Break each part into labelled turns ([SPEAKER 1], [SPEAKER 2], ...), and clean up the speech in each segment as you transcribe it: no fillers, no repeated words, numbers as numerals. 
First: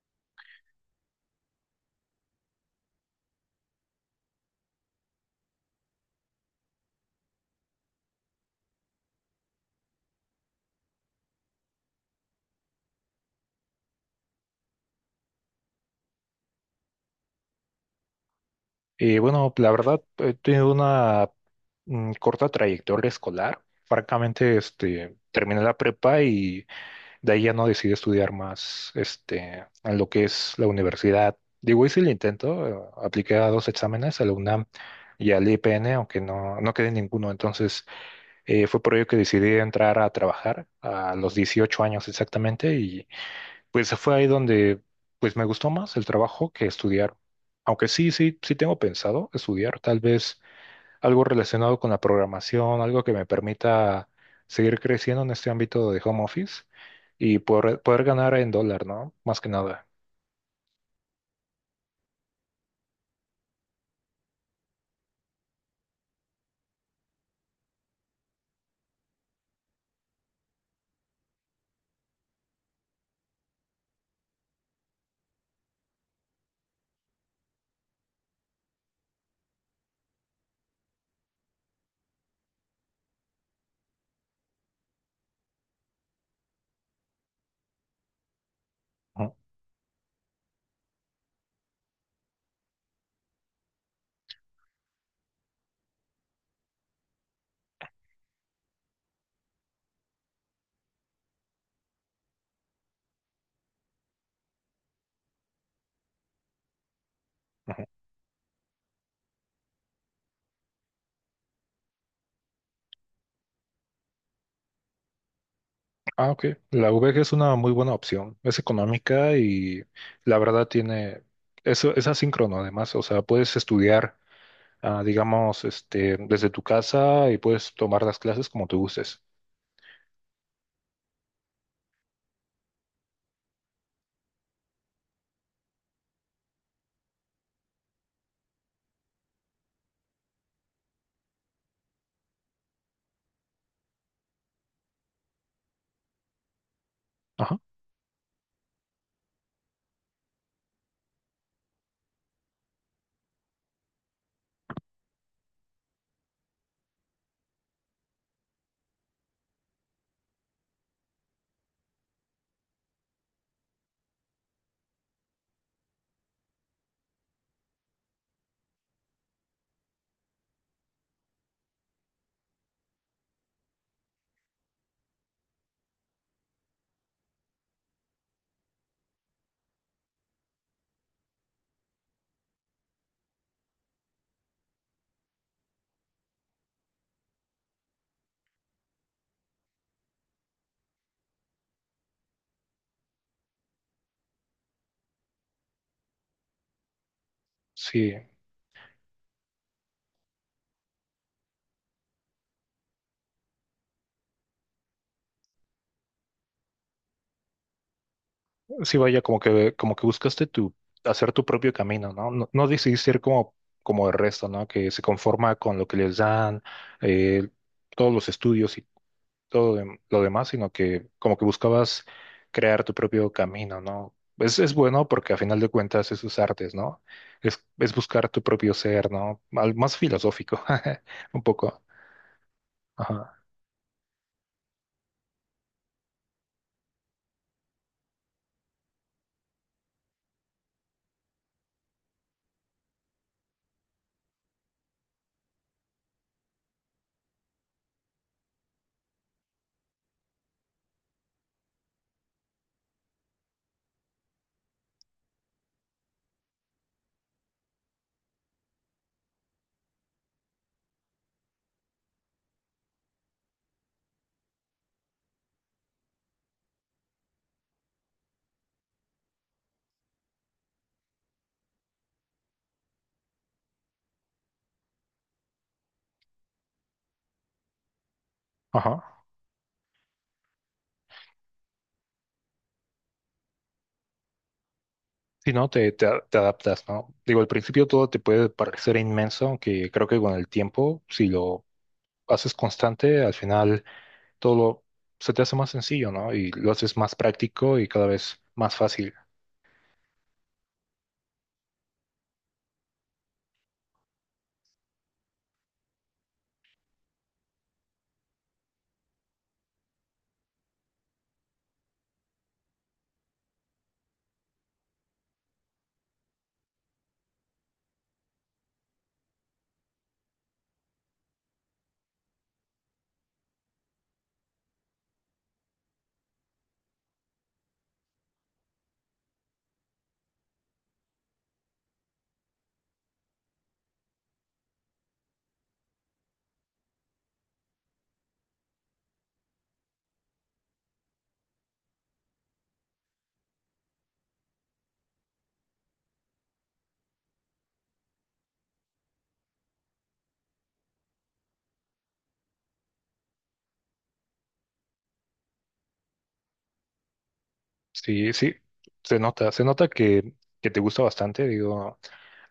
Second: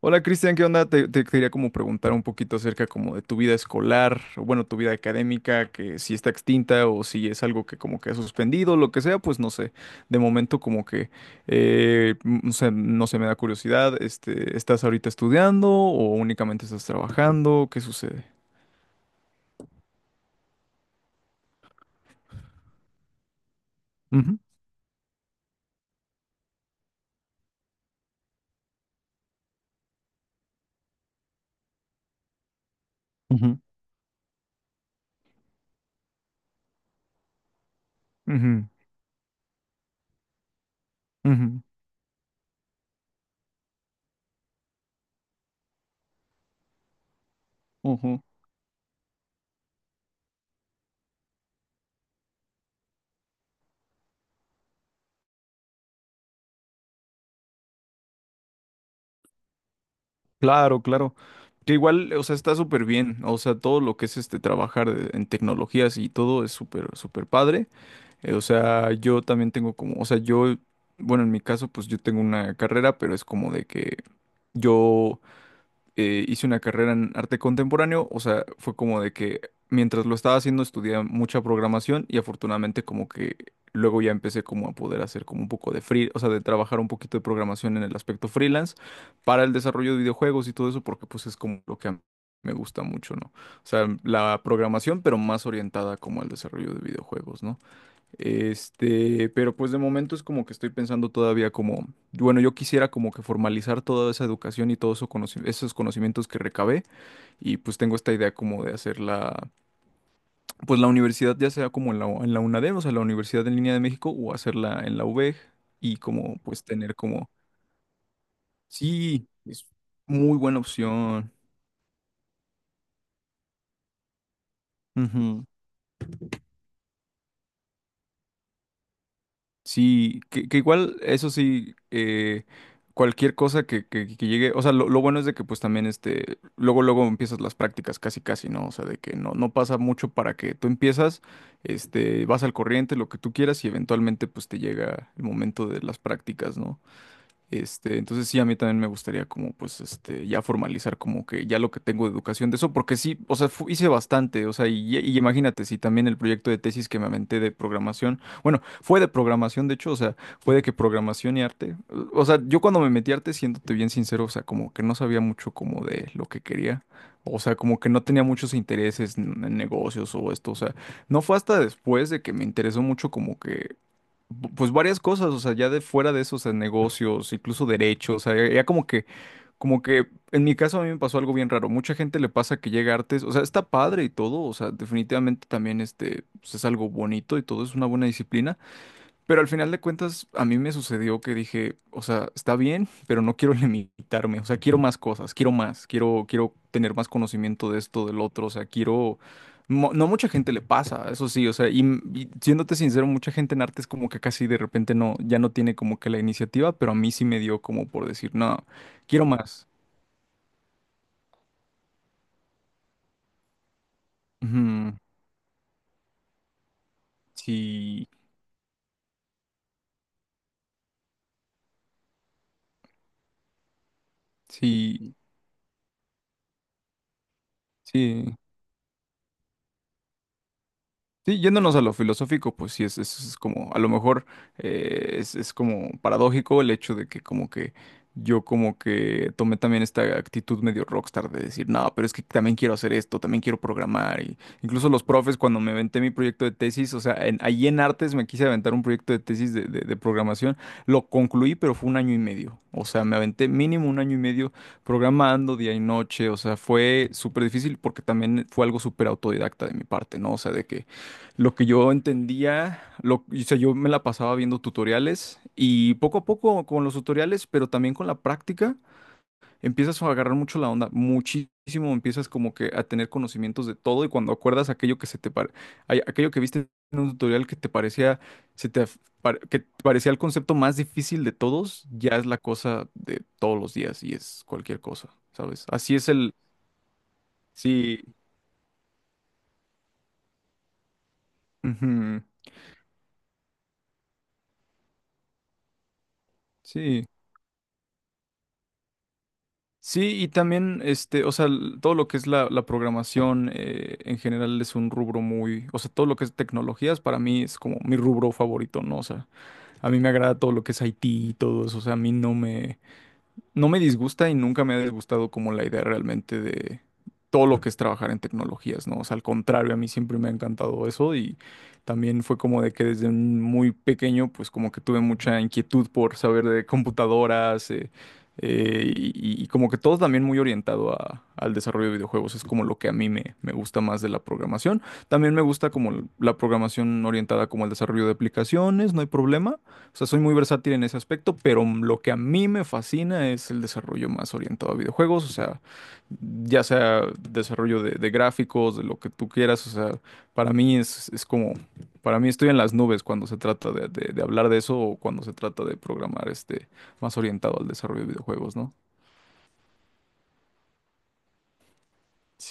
[SPEAKER 1] Hola Cristian, ¿qué onda? Te quería como preguntar un poquito acerca como de tu vida escolar, o bueno, tu vida académica, que si está extinta o si es algo que como que ha suspendido, lo que sea, pues no sé. De momento como que, no sé, no sé, me da curiosidad, este, ¿estás ahorita estudiando o únicamente estás trabajando? ¿Qué sucede?
[SPEAKER 2] Bueno, la verdad, he tenido una corta trayectoria escolar.
[SPEAKER 1] Ujú,
[SPEAKER 2] Francamente, terminé la prepa y de ahí ya no decidí estudiar más, en lo que es la universidad. Digo, hice el intento, apliqué a
[SPEAKER 1] ujú,
[SPEAKER 2] dos exámenes, a la UNAM y al IPN, aunque no quedé en ninguno. Entonces, fue por ello que decidí entrar a trabajar a los
[SPEAKER 1] ujú,
[SPEAKER 2] 18 años exactamente, pues fue ahí donde pues me gustó más el trabajo que estudiar. Aunque
[SPEAKER 1] ujú,
[SPEAKER 2] sí,
[SPEAKER 1] ujú.
[SPEAKER 2] sí, sí tengo pensado estudiar tal vez algo relacionado con la programación, algo que me permita seguir creciendo en este ámbito de home office y poder ganar en dólar, ¿no? Más que nada.
[SPEAKER 1] Claro, claro. Que igual, o sea, está súper bien. O sea, todo lo que es este trabajar de- en tecnologías y todo es súper, súper padre. O sea, yo también tengo como, o sea, yo, bueno, en mi caso, pues yo tengo una carrera, pero es como de que yo hice una carrera en arte contemporáneo, o sea, fue como de que mientras lo estaba haciendo estudié mucha programación y afortunadamente como que luego ya empecé como a poder hacer como un poco de free, o sea, de trabajar un poquito de programación en el aspecto freelance
[SPEAKER 2] Ujú,
[SPEAKER 1] para el desarrollo de videojuegos y todo eso, porque pues es como lo que a mí me gusta mucho, ¿no? O sea, la programación, pero más orientada como al desarrollo de videojuegos, ¿no? Este, pero pues de momento es como que estoy pensando todavía como, bueno, yo quisiera como que formalizar toda esa educación y todos eso esos conocimientos que recabé y pues
[SPEAKER 2] ujú.
[SPEAKER 1] tengo esta idea como de hacer la, pues la universidad ya sea como en la UNADEM, o sea, la Universidad en Línea de México o hacerla en la UVEG y
[SPEAKER 2] Ah,
[SPEAKER 1] como
[SPEAKER 2] ok.
[SPEAKER 1] pues
[SPEAKER 2] La
[SPEAKER 1] tener
[SPEAKER 2] VG
[SPEAKER 1] como,
[SPEAKER 2] es una muy buena opción. Es
[SPEAKER 1] sí,
[SPEAKER 2] económica
[SPEAKER 1] es
[SPEAKER 2] y la
[SPEAKER 1] muy buena
[SPEAKER 2] verdad tiene...
[SPEAKER 1] opción.
[SPEAKER 2] Eso es asíncrono además. O sea, puedes estudiar, digamos, desde tu casa y puedes tomar las clases como tú gustes.
[SPEAKER 1] Sí, que igual, eso sí, cualquier cosa que, que llegue, o sea, lo bueno es de que pues también este, luego, luego empiezas las prácticas casi, casi, ¿no? O sea, de que no, no pasa mucho para que tú empiezas, este, vas al corriente, lo que tú quieras y eventualmente pues te llega el momento de las prácticas, ¿no? Este, entonces sí, a mí también me gustaría como pues este ya formalizar como que ya lo que tengo de educación de eso, porque sí, o sea, hice bastante, o sea, y imagínate si también el proyecto de tesis que me aventé de programación, bueno, fue de programación de hecho, o sea, fue de que programación y arte, o sea, yo cuando me metí a arte, siéndote bien sincero, o sea, como que no sabía mucho como de lo que quería, o sea, como que no tenía muchos intereses en negocios o esto, o sea, no fue hasta después de que me interesó mucho como que pues varias cosas, o sea, ya de fuera de esos negocios, incluso derechos, o sea, ya como que, en mi caso a mí me pasó algo bien raro. Mucha gente le pasa que llega a artes, o sea, está padre y todo, o sea, definitivamente también este, pues, es algo bonito y todo, es una buena disciplina, pero al final de cuentas, a mí me sucedió que dije, o sea, está bien, pero no quiero limitarme, o sea, quiero más cosas, quiero más, quiero, quiero tener más conocimiento de esto,
[SPEAKER 2] Sí,
[SPEAKER 1] del otro, o sea, quiero... No mucha gente le pasa, eso sí, o sea, y, y siéndote sincero, mucha gente en arte es como que casi de repente no, ya no tiene como que la iniciativa, pero a mí sí me dio como por decir, no,
[SPEAKER 2] sí, vaya,
[SPEAKER 1] quiero más.
[SPEAKER 2] como que buscaste hacer tu propio camino, ¿no? No, no decidiste ir como, como el resto, ¿no? Que
[SPEAKER 1] Ujú,
[SPEAKER 2] se conforma con lo que les dan, eh,
[SPEAKER 1] sí,
[SPEAKER 2] todos los estudios y todo lo demás, sino que como que buscabas crear tu propio camino, ¿no? Es bueno
[SPEAKER 1] sí,
[SPEAKER 2] porque a final de cuentas es sus artes, ¿no? Es buscar
[SPEAKER 1] sí.
[SPEAKER 2] tu propio ser, ¿no? Más filosófico,
[SPEAKER 1] Sí,
[SPEAKER 2] un
[SPEAKER 1] yéndonos
[SPEAKER 2] poco.
[SPEAKER 1] a lo filosófico, pues sí, es
[SPEAKER 2] Ajá,
[SPEAKER 1] como, a lo mejor es como paradójico el hecho de que como que yo como que tomé también esta actitud medio rockstar de decir, no, pero es que también quiero hacer esto, también quiero programar. Y incluso los profes cuando me aventé mi proyecto de tesis, o sea, en, ahí en artes me quise aventar un proyecto de tesis de, de programación, lo concluí, pero fue un año y medio. O sea, me aventé mínimo un año y medio programando día y noche, o sea, fue súper difícil porque también fue algo súper autodidacta de mi parte, ¿no? O sea, de que lo que yo entendía, lo, o sea, yo me la pasaba viendo tutoriales y poco a poco con los tutoriales, pero también con la práctica, empiezas a agarrar mucho la onda, muchísimo, empiezas como que a tener conocimientos de todo y cuando acuerdas aquello que se te aquello que viste en un tutorial que te parecía, se te af-
[SPEAKER 2] ajá.
[SPEAKER 1] pare- que te parecía el concepto más difícil de todos, ya es la cosa de todos los días y es cualquier cosa,
[SPEAKER 2] Si
[SPEAKER 1] ¿sabes?
[SPEAKER 2] no,
[SPEAKER 1] Así es el,
[SPEAKER 2] te adaptas, ¿no? Digo, al principio
[SPEAKER 1] sí,
[SPEAKER 2] todo te puede parecer inmenso, aunque creo que con el tiempo, si lo
[SPEAKER 1] ujú,
[SPEAKER 2] haces constante, al final todo lo- se te hace más sencillo, ¿no? Y lo haces
[SPEAKER 1] sí.
[SPEAKER 2] más práctico y cada vez más fácil.
[SPEAKER 1] Sí, y también, este, o sea, todo lo que es la, la programación en general es un rubro muy, o sea, todo lo que es tecnologías para mí es como mi rubro favorito, ¿no? O sea, a mí me agrada todo lo que es IT y todo eso, o sea, a mí no me, no me disgusta y nunca me ha disgustado como la idea realmente de todo lo que es trabajar en tecnologías, ¿no? O sea, al contrario, a mí siempre me ha encantado eso y también fue como de que desde un muy pequeño, pues como que tuve mucha inquietud por saber de computadoras y como que todo también muy orientado al desarrollo de videojuegos, es como lo que a mí me, me gusta más de la programación. También me gusta como la programación orientada como al desarrollo de aplicaciones, no hay problema. O sea, soy muy versátil en ese aspecto, pero lo que a mí me fascina es el desarrollo más orientado a videojuegos, o sea, ya sea desarrollo de gráficos, de lo que tú quieras, o sea, para mí es como, para mí estoy en las nubes cuando se trata de, de hablar de eso o cuando se trata de programar este más orientado al desarrollo de
[SPEAKER 2] Sí, sí,
[SPEAKER 1] videojuegos, ¿no?
[SPEAKER 2] se nota que te gusta bastante, digo,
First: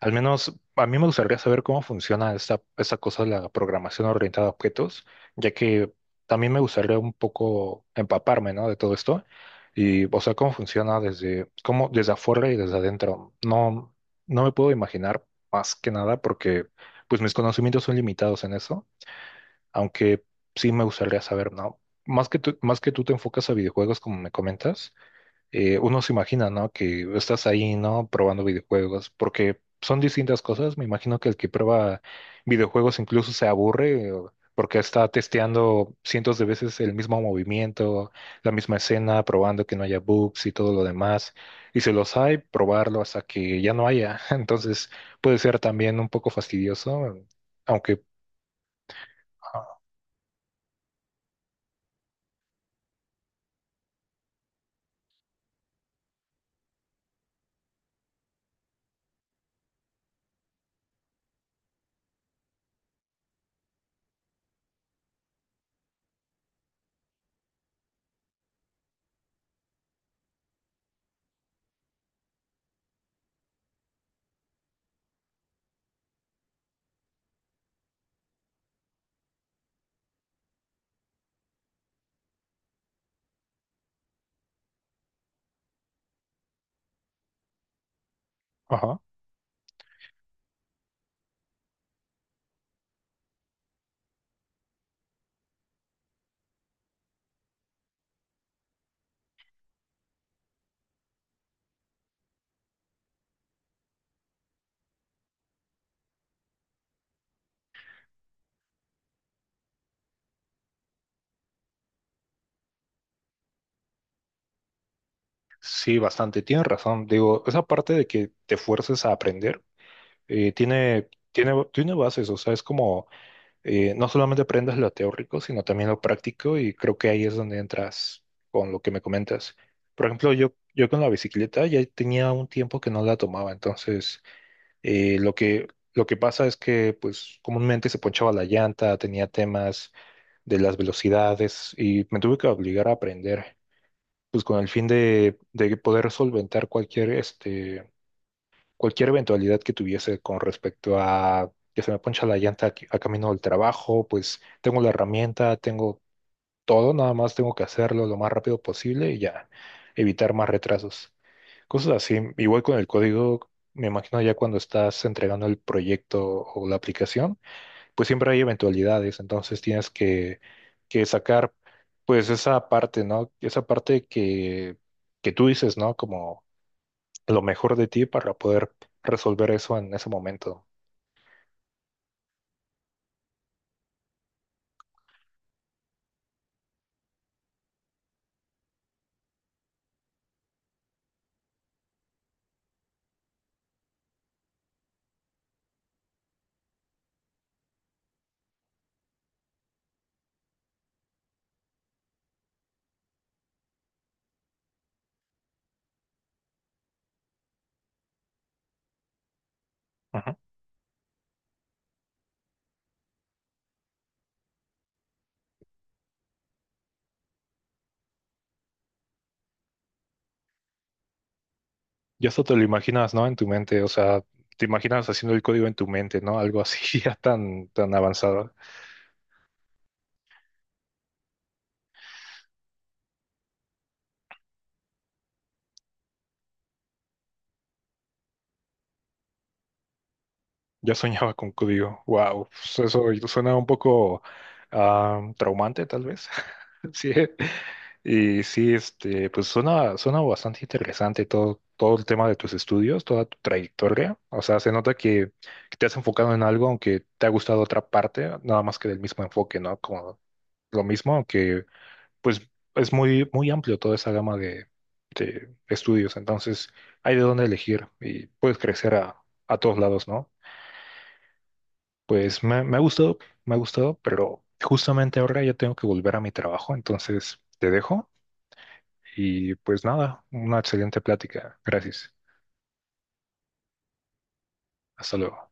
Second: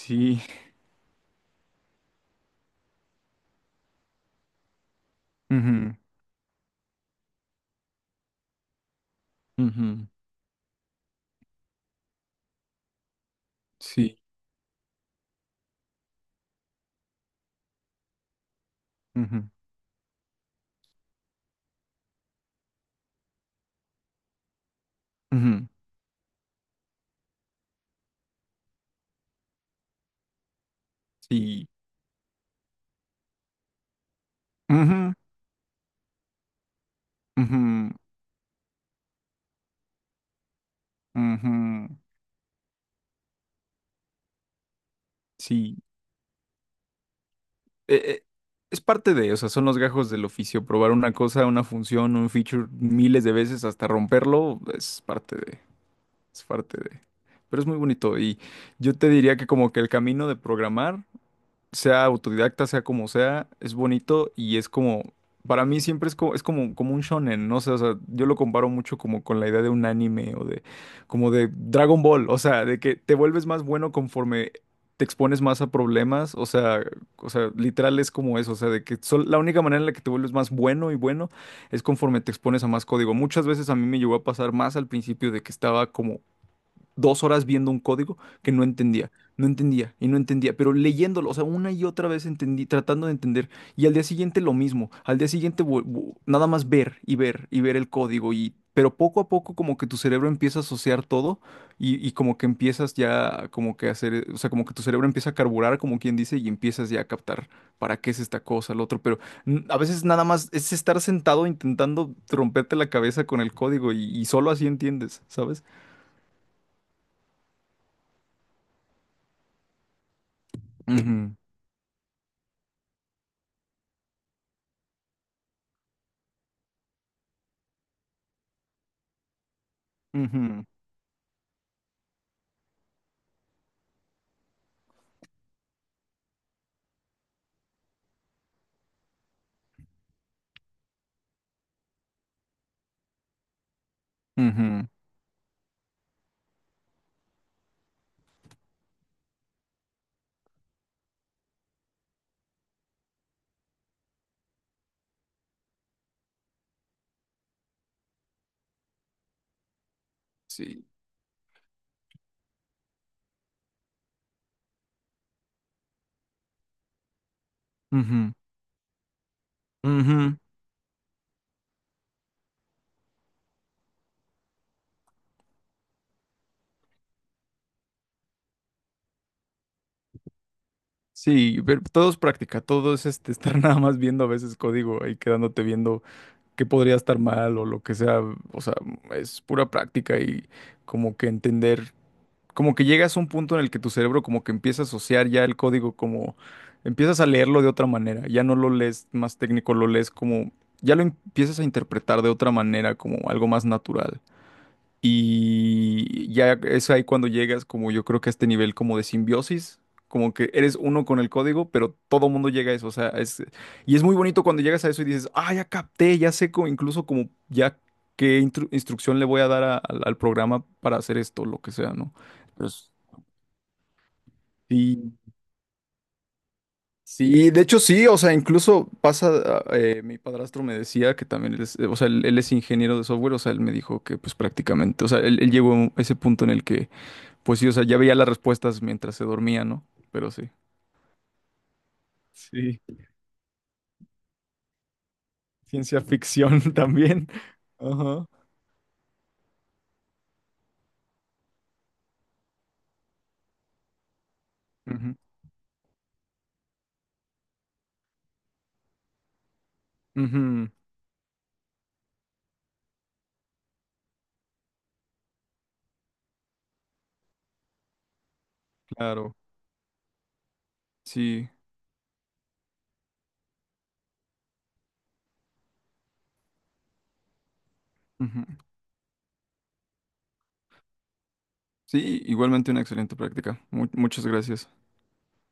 [SPEAKER 2] al menos a mí me gustaría saber cómo funciona esta cosa de la programación orientada a objetos, ya que
[SPEAKER 1] Ujú,
[SPEAKER 2] también me gustaría un poco empaparme, ¿no? De todo esto,
[SPEAKER 1] ujú,
[SPEAKER 2] y, o sea, cómo funciona desde afuera y desde adentro. No,
[SPEAKER 1] sí,
[SPEAKER 2] no me puedo imaginar más que nada porque, pues, mis conocimientos son limitados en eso,
[SPEAKER 1] ujú,
[SPEAKER 2] aunque sí me gustaría saber, ¿no? Más que tú te enfocas a videojuegos, como me comentas.
[SPEAKER 1] ujú,
[SPEAKER 2] Uno se imagina, ¿no? Que estás ahí, ¿no? Probando videojuegos, porque son distintas cosas. Me imagino que el que
[SPEAKER 1] sí,
[SPEAKER 2] prueba videojuegos incluso se aburre porque está
[SPEAKER 1] ujú,
[SPEAKER 2] testeando cientos de veces el mismo
[SPEAKER 1] ujú,
[SPEAKER 2] movimiento, la misma escena, probando que no haya bugs y todo lo demás. Y si
[SPEAKER 1] ujú,
[SPEAKER 2] los hay, probarlo hasta que ya no haya. Entonces puede ser
[SPEAKER 1] sí.
[SPEAKER 2] también un poco fastidioso, aunque...
[SPEAKER 1] eh, eh, es parte de, o sea, son los gajos del oficio. Probar una cosa, una función, un feature miles de veces hasta romperlo, es parte de, es parte de. Pero es muy bonito y yo te diría que como que el camino de programar sea autodidacta, sea como sea, es bonito y es como, para mí siempre es como, como un shonen, ¿no? sé, o sea, yo lo comparo mucho como con la idea de un anime o de, como de Dragon Ball, o sea, de que te vuelves más bueno conforme te expones más a problemas, o sea, literal es como eso, o sea, de que la única manera en la que te vuelves más bueno y bueno es conforme te expones a más código. Muchas veces a mí me llegó a pasar más al principio de que estaba como dos horas viendo un código que no
[SPEAKER 2] Ajá.
[SPEAKER 1] entendía, no entendía y no entendía, pero leyéndolo, o sea, una y otra vez entendí, tratando de entender, y al día siguiente lo mismo, al día siguiente nada más ver y ver y ver el código y pero poco a poco como que tu cerebro empieza a asociar todo y como que empiezas ya como que a hacer, o sea, como que tu cerebro empieza a carburar, como quien dice, y empiezas ya a captar para qué es esta cosa, lo otro, pero a veces nada más es estar sentado intentando romperte la cabeza con el código y solo así entiendes, ¿sabes?
[SPEAKER 2] Sí, bastante, tienes razón. Digo, esa parte de que te fuerces a aprender. Tiene, tiene, tiene bases, o sea, es como, no solamente aprendes lo teórico, sino también lo práctico y creo que ahí es donde entras con lo que me comentas. Por ejemplo,
[SPEAKER 1] Ujú,
[SPEAKER 2] yo con la bicicleta ya tenía un tiempo que no la tomaba, entonces eh, lo que, lo que pasa es que pues comúnmente se ponchaba la llanta, tenía temas de las velocidades y me tuve que obligar a aprender. Pues con el fin
[SPEAKER 1] ujú,
[SPEAKER 2] de poder solventar cualquier cualquier eventualidad que tuviese con respecto a que se me poncha la llanta a camino del trabajo, pues tengo la herramienta, tengo todo, nada más tengo que hacerlo lo más rápido posible y ya evitar más
[SPEAKER 1] sí.
[SPEAKER 2] retrasos. Cosas así, igual con el código, me imagino ya cuando estás entregando el proyecto o la aplicación, pues siempre
[SPEAKER 1] Ujú,
[SPEAKER 2] hay eventualidades, entonces tienes
[SPEAKER 1] ujú,
[SPEAKER 2] que sacar pues esa parte, ¿no? Esa parte que tú dices, ¿no? Lo mejor de ti para poder resolver eso en ese momento.
[SPEAKER 1] sí, pero todo es práctica, todo es este, estar nada más viendo a veces código y quedándote viendo qué podría estar mal o lo que sea. O sea, es pura práctica y como que entender, como que llegas a un punto en el que tu cerebro como que empieza a asociar ya el código como empiezas a leerlo de otra manera, ya no lo lees más técnico, lo lees como, ya lo empiezas a interpretar de otra manera, como algo más natural. Y ya es ahí cuando llegas como yo creo que a este nivel como de simbiosis,
[SPEAKER 2] Ujú.
[SPEAKER 1] como que eres uno con el código, pero todo mundo llega a eso, o sea, es, y es muy bonito cuando llegas a eso y dices, ah, ya capté, ya sé incluso como ya qué instrucción le voy a dar al, al programa para hacer esto, lo que sea, ¿no?
[SPEAKER 2] Y eso te lo
[SPEAKER 1] Pues,
[SPEAKER 2] imaginas, ¿no? En tu mente, o sea, te imaginas
[SPEAKER 1] sí,
[SPEAKER 2] haciendo el código en tu mente, ¿no? Algo así ya
[SPEAKER 1] sí, de
[SPEAKER 2] tan,
[SPEAKER 1] hecho
[SPEAKER 2] tan
[SPEAKER 1] sí, o sea,
[SPEAKER 2] avanzado.
[SPEAKER 1] incluso pasa, mi padrastro me decía que también, él es, o sea, él es ingeniero de software, o sea, él me dijo que pues prácticamente, o sea, él llegó a ese punto en el que pues sí, o sea, ya veía las respuestas mientras se dormía, ¿no? Pero sí.
[SPEAKER 2] Ya soñaba con código. Wow,
[SPEAKER 1] Sí,
[SPEAKER 2] eso suena un poco traumante,
[SPEAKER 1] ciencia
[SPEAKER 2] tal vez.
[SPEAKER 1] ficción
[SPEAKER 2] Sí.
[SPEAKER 1] también. Ajá.
[SPEAKER 2] Y sí, pues suena, suena bastante interesante todo, todo el tema de tus estudios, toda tu trayectoria. O sea, se nota
[SPEAKER 1] Ujú,
[SPEAKER 2] que te has enfocado en algo, aunque te ha gustado otra parte, nada más que del mismo enfoque, ¿no? Como
[SPEAKER 1] ujú,
[SPEAKER 2] lo mismo, aunque pues es muy, muy amplio toda esa gama de estudios. Entonces, hay de dónde elegir y puedes crecer
[SPEAKER 1] claro,
[SPEAKER 2] a todos lados, ¿no?
[SPEAKER 1] sí,
[SPEAKER 2] Pues me ha gustado, pero justamente ahora ya tengo que volver a mi trabajo, entonces te dejo
[SPEAKER 1] ujú.
[SPEAKER 2] y pues nada, una excelente plática. Gracias.
[SPEAKER 1] Sí, igualmente una excelente práctica. Muchas gracias.
[SPEAKER 2] Hasta luego.